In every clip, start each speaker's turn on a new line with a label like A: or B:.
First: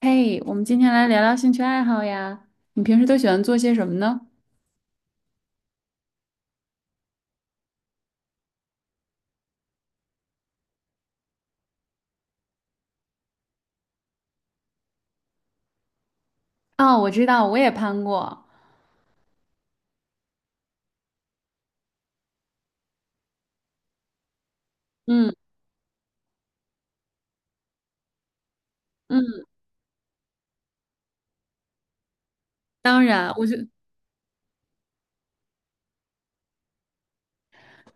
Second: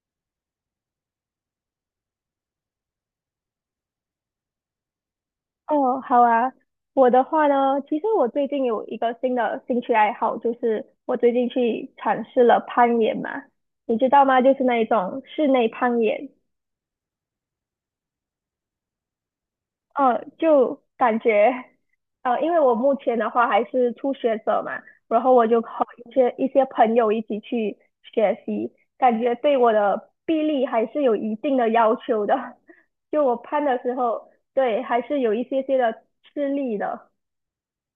A: 嘿，我们今天来聊聊兴趣爱好呀。你平时都喜欢做些什么呢？
B: 哦，好啊。我的话呢，其实我最近有一个新的兴趣爱好，就是我最近去尝试了攀岩嘛，你知道吗？就是那一种室内攀岩。
A: 哦，我知道，我也攀过。
B: 就感觉，因为我目前的话还是初学者嘛，然
A: 嗯
B: 后我就和一些朋友一起去学习，感觉
A: 嗯，
B: 对我的臂力还是有一定的要求的。
A: 当
B: 就
A: 然，
B: 我攀的时候，对，还是有一些些的吃力的。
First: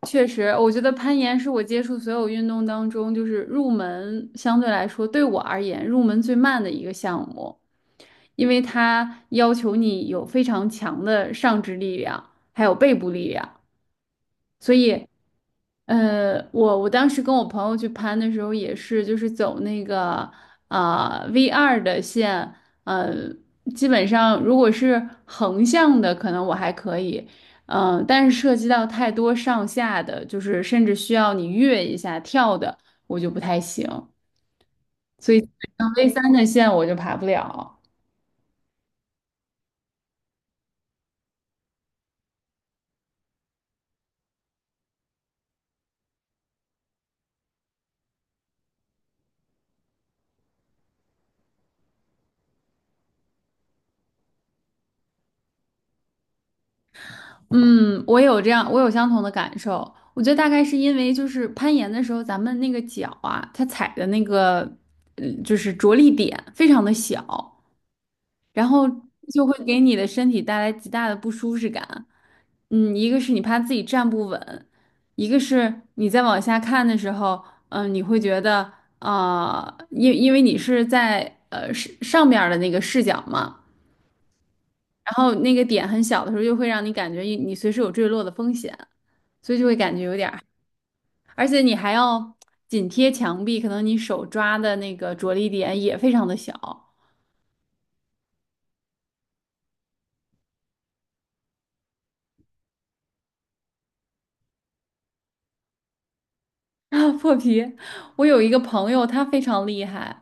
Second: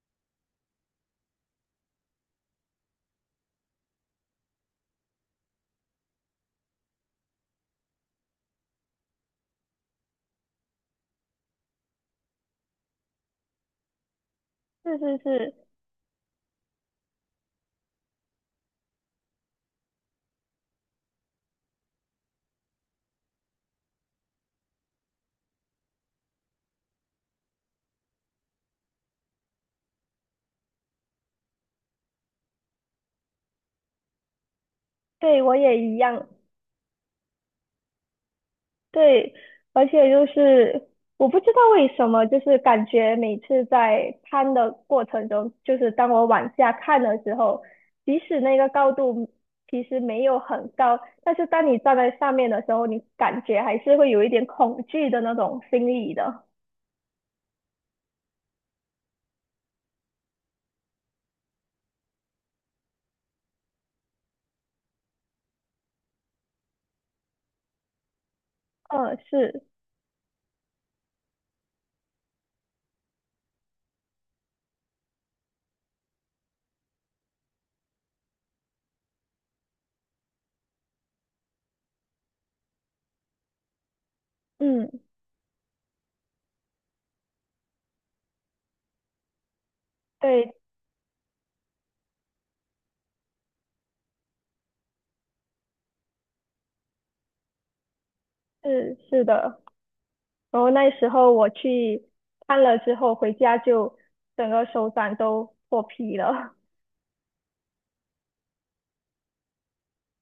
A: 我觉得攀岩是我接触所有运动当中，就是入门相对来说对我而言入门最慢的一个项目，因为它要求你有非常强的上肢力量，还有背部力量。所
B: 是
A: 以，
B: 是是。
A: 我当时跟我朋友去攀的时候，也是就是走那个V2的线，呃，基本上如果是横向的，可能我还可以，但是涉及到太多上下的，就是甚至需要你跃一下跳的，我就不太行。
B: 对，我也
A: 那
B: 一
A: V
B: 样。
A: 三的线我就爬不了。
B: 对，而且就是我不知道为什么，就是感觉每次在攀的过程中，就是当我往下看的时候，即使那个高度其实没有很高，但是当你站在上面的时候，你感觉还是会有一点恐惧的那种心理的。
A: 嗯，我有这样，我有相同的感受。我觉得大概是因为就是攀岩的时候，咱们那个脚啊，它踩的那个，就是着力点非常的小，然后
B: 嗯，
A: 就会
B: 是，
A: 给你的身体带来极大的不舒适感。嗯，一个是你怕自己站不稳，一个是你在往下看的时候，你会觉得因为你是在上面的那个视角嘛。
B: 嗯，
A: 然后那个点很小的时候，就会让你感觉你随时有坠落的风险，所以就会感觉有点儿，
B: 对，
A: 而且你还要紧贴墙壁，可能你手抓的那个着力点也非常的小。
B: 是是的。然后那时候我去看了之后，回家就整个手掌都破皮了。
A: 啊，破皮！我有一个朋友，他非常厉害。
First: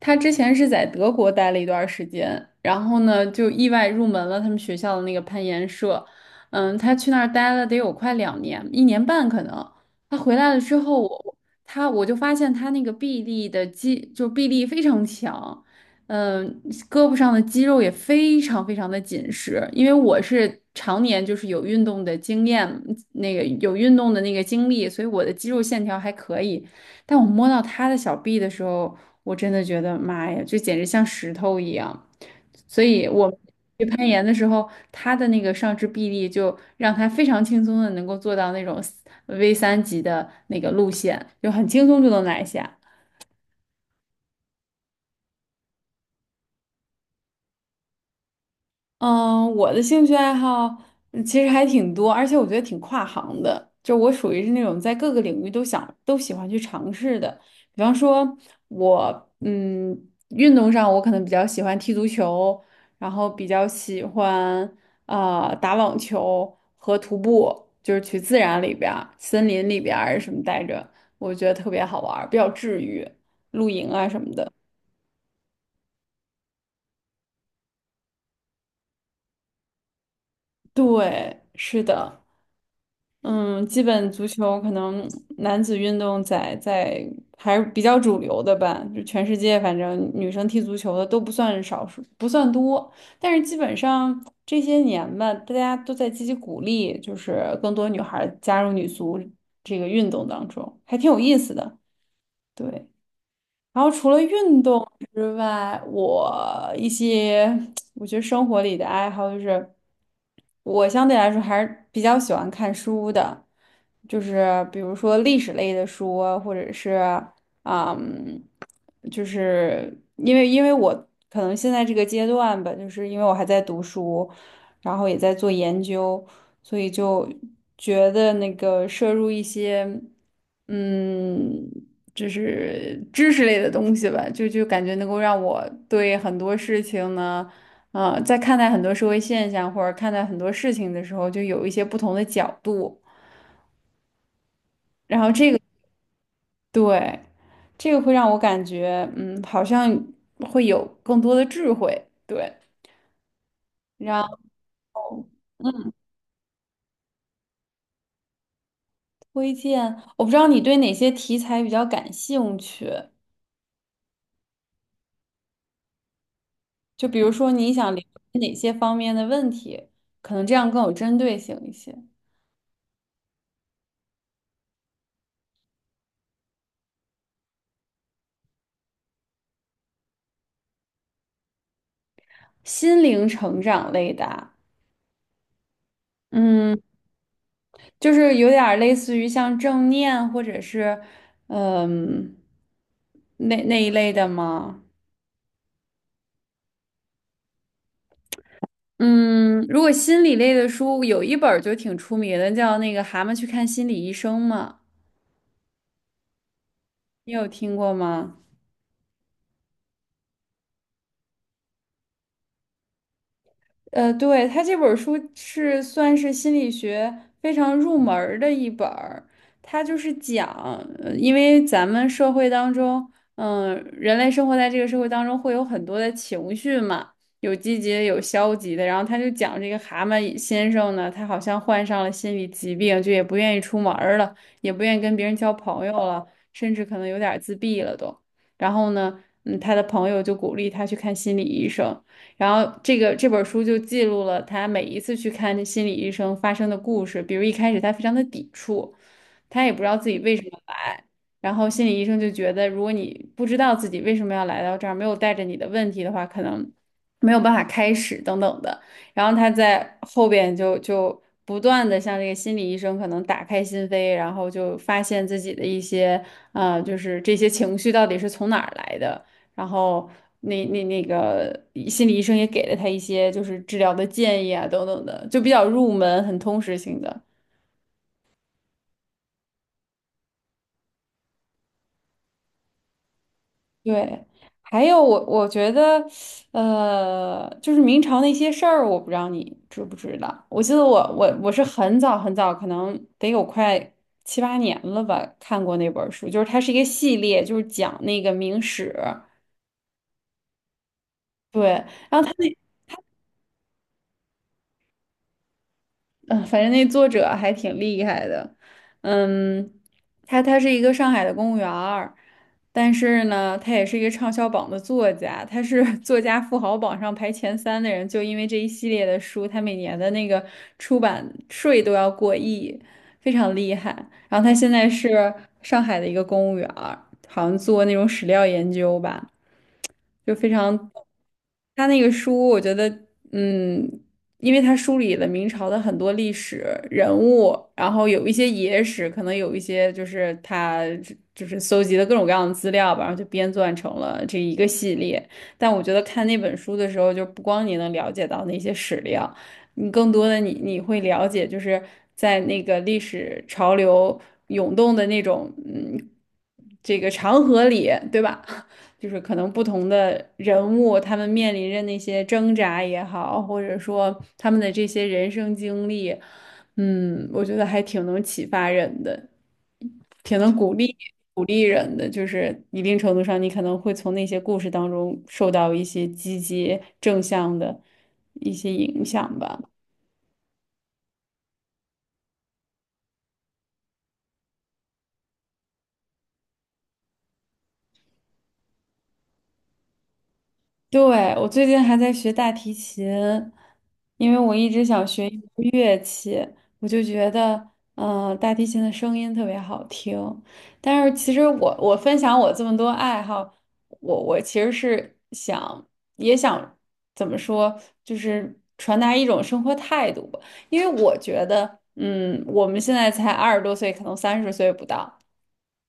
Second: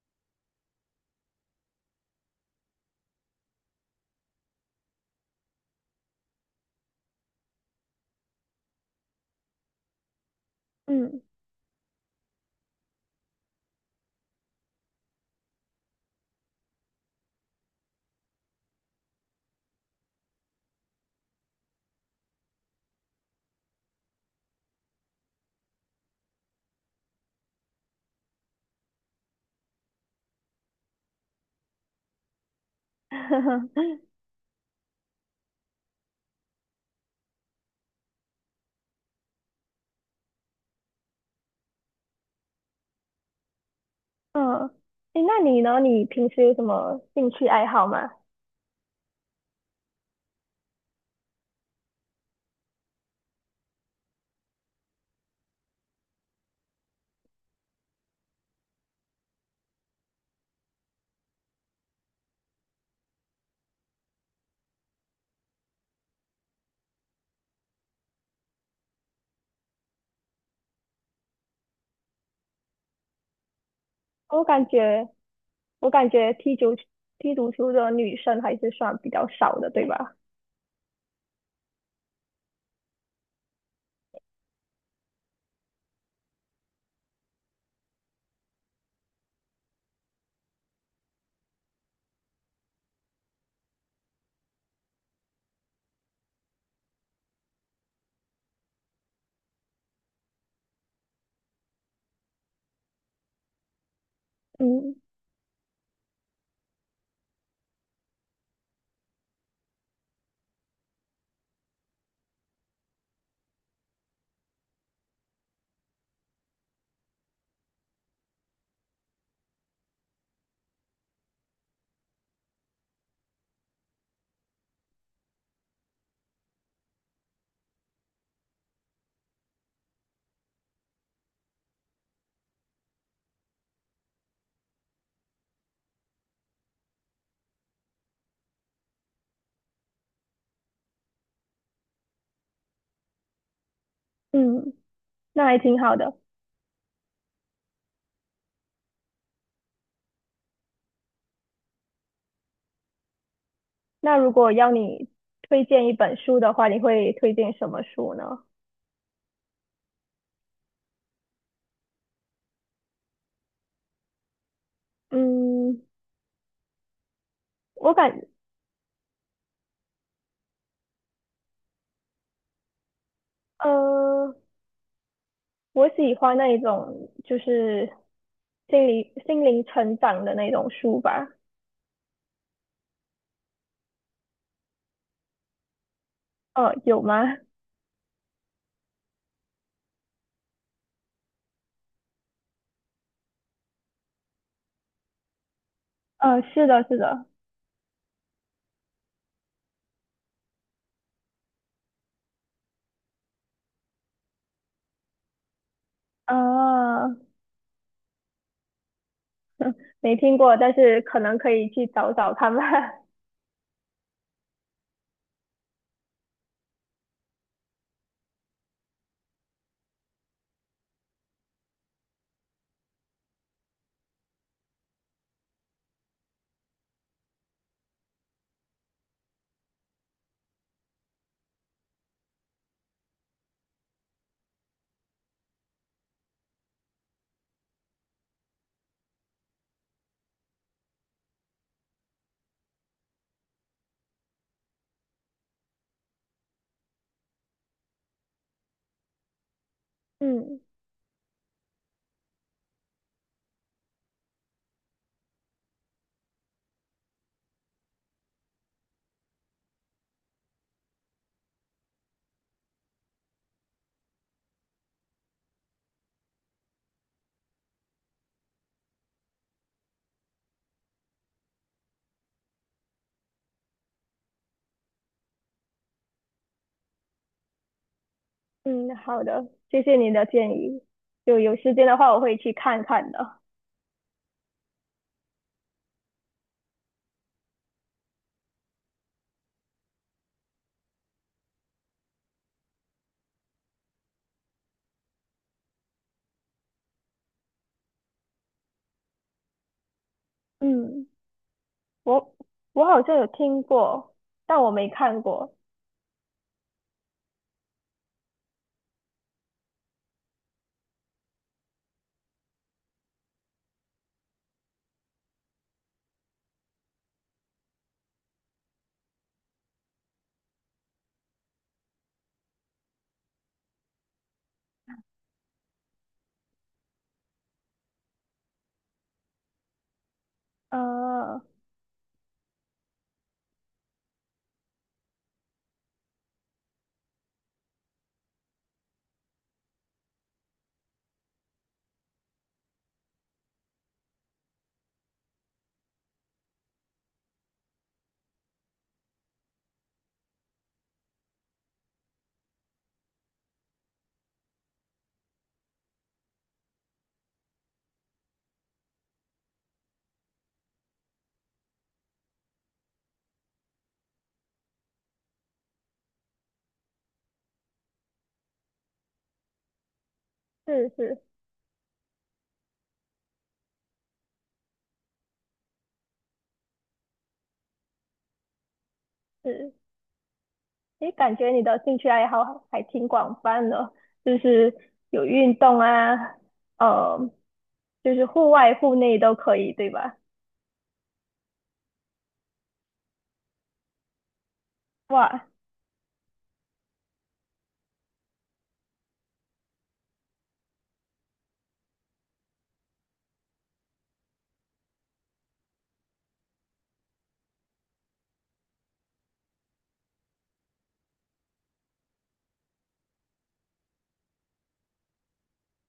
A: 他之前是在德国待了一段儿时间，然后呢，就意外入门了他们学校的那个攀岩社。嗯，他去那儿待了得有快2年，1年半可能。他回来了之 后，
B: 嗯。
A: 我就发现他那个臂力的肌，就臂力非常强。嗯，胳膊上的肌肉也非常非常的紧实，因为我是常年就是有运动的经验，那个有运动的那个经历，所以我的肌肉线条还可以。但我摸到他的小臂的时候，我真的觉得妈呀，就简直像石头一样。所以我去 攀岩的时候，他的那个上肢臂力就让他非常轻松的能够做到那种 V3级的那个路线，就很轻松就能拿下。
B: 嗯，诶，那你呢？你平时有什么兴趣爱好吗？
A: 嗯，我的兴趣爱好其实还挺多，而且我觉得挺跨行的。就我属于是那种在各个领域都喜欢去尝试的。比方说我，嗯，运动上我可能比较喜欢踢足球，然后比较喜欢打网球和徒步，就是去自然里边儿、森林里边儿什么待着，我觉得特别好玩儿比较治愈，露营啊什么
B: 我
A: 的。
B: 感觉，我感觉踢足球的女生还是算比较少的，对吧？
A: 对，是的。嗯，基本足球可能男子运动在还是比较主流的吧，就全世界反正女生踢足球的都不算少数，不算多，但是基本上这些年吧，大家都在积极鼓励，就是更多女孩儿加入女足这个运动当中，还挺有意思的。对。然后除了运动
B: 嗯
A: 之外，我一些我觉得生活里的爱好就是，我相对来说还是比较喜欢看书的，就是比如说历史类的书啊或者是嗯，因为我可能现在这个阶段吧，就是因为我还在读书，然后也在做研究，所以就觉得那个摄入一些。嗯，就是知识类的东西吧，就感觉能够让我对很多事情呢，啊，在看待很多社会现象或者看待很多事情的时候，就有一些不同的角度。
B: 嗯，
A: 然后
B: 那
A: 这个
B: 还挺好的。
A: 对，这个会让我感觉，嗯，好像会有更多的智慧。对，
B: 那
A: 然
B: 如
A: 后
B: 果要你推荐
A: 嗯，
B: 一本书的话，你会推荐什么书呢？
A: 推荐，我不知道你对哪些题材比较感兴趣，
B: 嗯，
A: 就比如说你想
B: 我
A: 了
B: 感，
A: 解哪些方面的问题，可能这样更有针对性一些。
B: 呃，我喜欢那一种就是心灵成长的那种书吧。
A: 心灵成长类的啊嗯，
B: 有吗？
A: 就是有点儿类似于像正念或者是嗯那一类的吗？
B: 是的，是的。
A: 嗯，如果心理类的书，有一本儿就挺出名的，叫那个《蛤蟆去看心理医生》嘛，
B: 啊，
A: 你有听过吗？
B: 没听过，但是可能可以去找找看吧。
A: 呃，对，他这本儿书是算是心理学非常入门儿的一本儿，它就是讲，因为咱们社会当中，人类生活在这个社会当中会有很多的情绪嘛，有积极的，有消极的，然后他就讲这个蛤蟆先生呢，他好像患上了心理疾病，就也不愿意出门儿了，也不愿意跟别人交朋友了，甚至可能有点儿自闭了都。然后呢，嗯，他的朋友就鼓励他去看心理医生。然后这本书就记录了他每一次去看心理医生发生的故事，比如一开始他非常的抵触，他也不知道自己 为什么
B: 嗯
A: 来，然后心理医生就觉得，如果你不知道自己为什么要来到这儿，没有带着你的问题的话，可能没有办法开始等等的。然后他在后边就不断的向这个心理医生可能打开心扉，然后就发现自己的一些啊，就是这些情绪到底是从哪儿来的。然后那个心理医生也给了他一些就是治疗的建议啊等等的，就比较入门，很通识性的。
B: 嗯，好的，谢谢你的建议。就有时间的话，我会去看看的。
A: 对，还有我觉得，呃，就是明朝那些事儿，我不知道你知不知道。我记得我是很早很早，可能得有快7、8年了吧，看过那本儿书，就是它是一个系列，就是讲那个明史。
B: 嗯，
A: 对，然后他
B: 我我好像有听过，但我没看过。
A: 嗯，反正那作者还挺厉害的，嗯，他他是一个上海的公务员儿但是呢，他也是一个畅销榜的作家，他是 作家富豪榜上排前3的人，就因为这一系列的书，他每年的那个出版税都要过亿，非常厉害。然后他现在是上海的一个公务员儿好像做那种史料研究吧。就非常。
B: 呃，
A: 他那个书，我觉得，嗯，因为他梳理了明朝的很多历史人物，然后有一些野史，可能有一些就是他就是搜集的各种各样的资料吧，然后就编撰成了这一个系列。但我觉得看那本书的时候，就不光你能了解到那些史料，你更多的你会了解，就是在那个历史潮流涌动的那种，嗯，这个长河里，对吧？就是可能不同的人物，他们面临着那些挣扎也好，或者说他们的这些人生经历，嗯，我觉得还挺能启发人的，挺能鼓
B: 是
A: 励
B: 是
A: 鼓励人的。就是一定程度上，你可能会从那些故事当中受到一些积极正向的一些影响吧。
B: 是，诶，感觉你的兴趣爱好还挺广泛的，就是有运动啊，呃，就是户外、户内都可以，对吧？
A: 对，我最近还在学大提琴，因为我一直想学一
B: 哇，
A: 门乐器，我就觉得，大提琴的声音特别好听。但是其实我分享我这么多爱好，我其实是想也想怎么说，就是传达一种生活态度吧。因为我觉得，嗯，我们现在才20多岁，可能30岁不到。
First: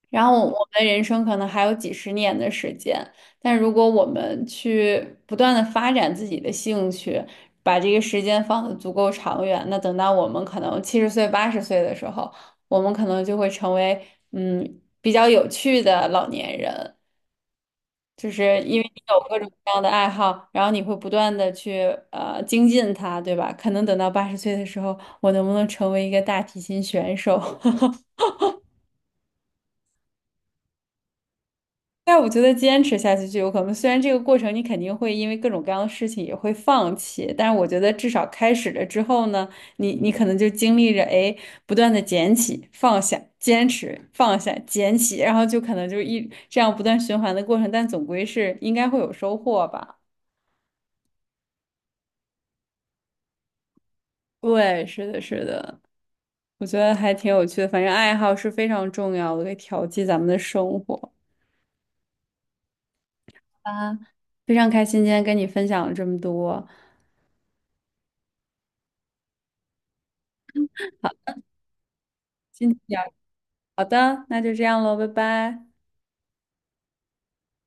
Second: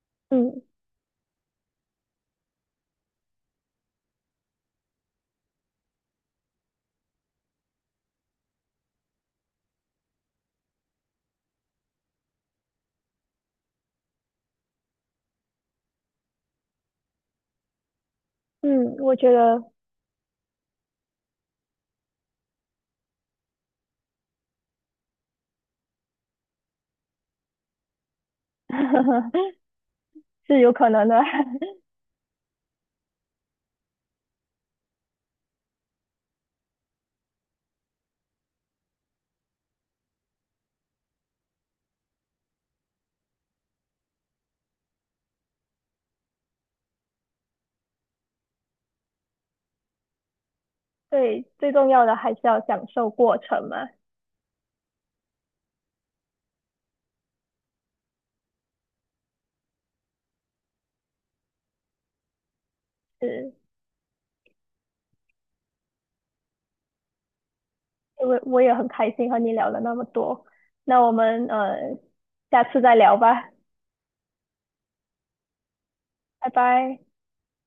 A: 然后我
B: 嗯
A: 们人生可能还有几十年的时间，但如果我们去不断的发展自己的兴趣，把这个时间放得足够长远，那等到我们可能70岁、八十岁的时候，我们可能就会成为比较有趣的老年人，就是因为
B: 嗯，
A: 你
B: 我
A: 有
B: 觉
A: 各种各
B: 得
A: 样的爱好，然后你会不断的去精进它，对吧？可能等到八十岁的时候，我能不能成为一个大提琴选手？
B: 是有可能的。
A: 但我觉得坚持下去就有可能。虽然这个过程你肯定会因为各种各样的事情也会放弃，但是我觉得至少开始了之后呢，你可能就经历着哎不断的捡起、放下、坚持、放下、捡起，然后就可能就一这样不断循环的过程，但总归是应该会有收获吧。
B: 对，最重要的还是要享受过程嘛。
A: 对，是的，是的，我觉得还挺有趣的。反正爱好是非常重要的，可以调剂咱们的生活
B: 是，
A: 啊。非常开心今天跟你分享了这么多，
B: 因为我也很开心和你聊了那么多。那我们下
A: 今
B: 次再
A: 天。
B: 聊吧，
A: 好的，那就这样喽，拜拜。
B: 拜拜。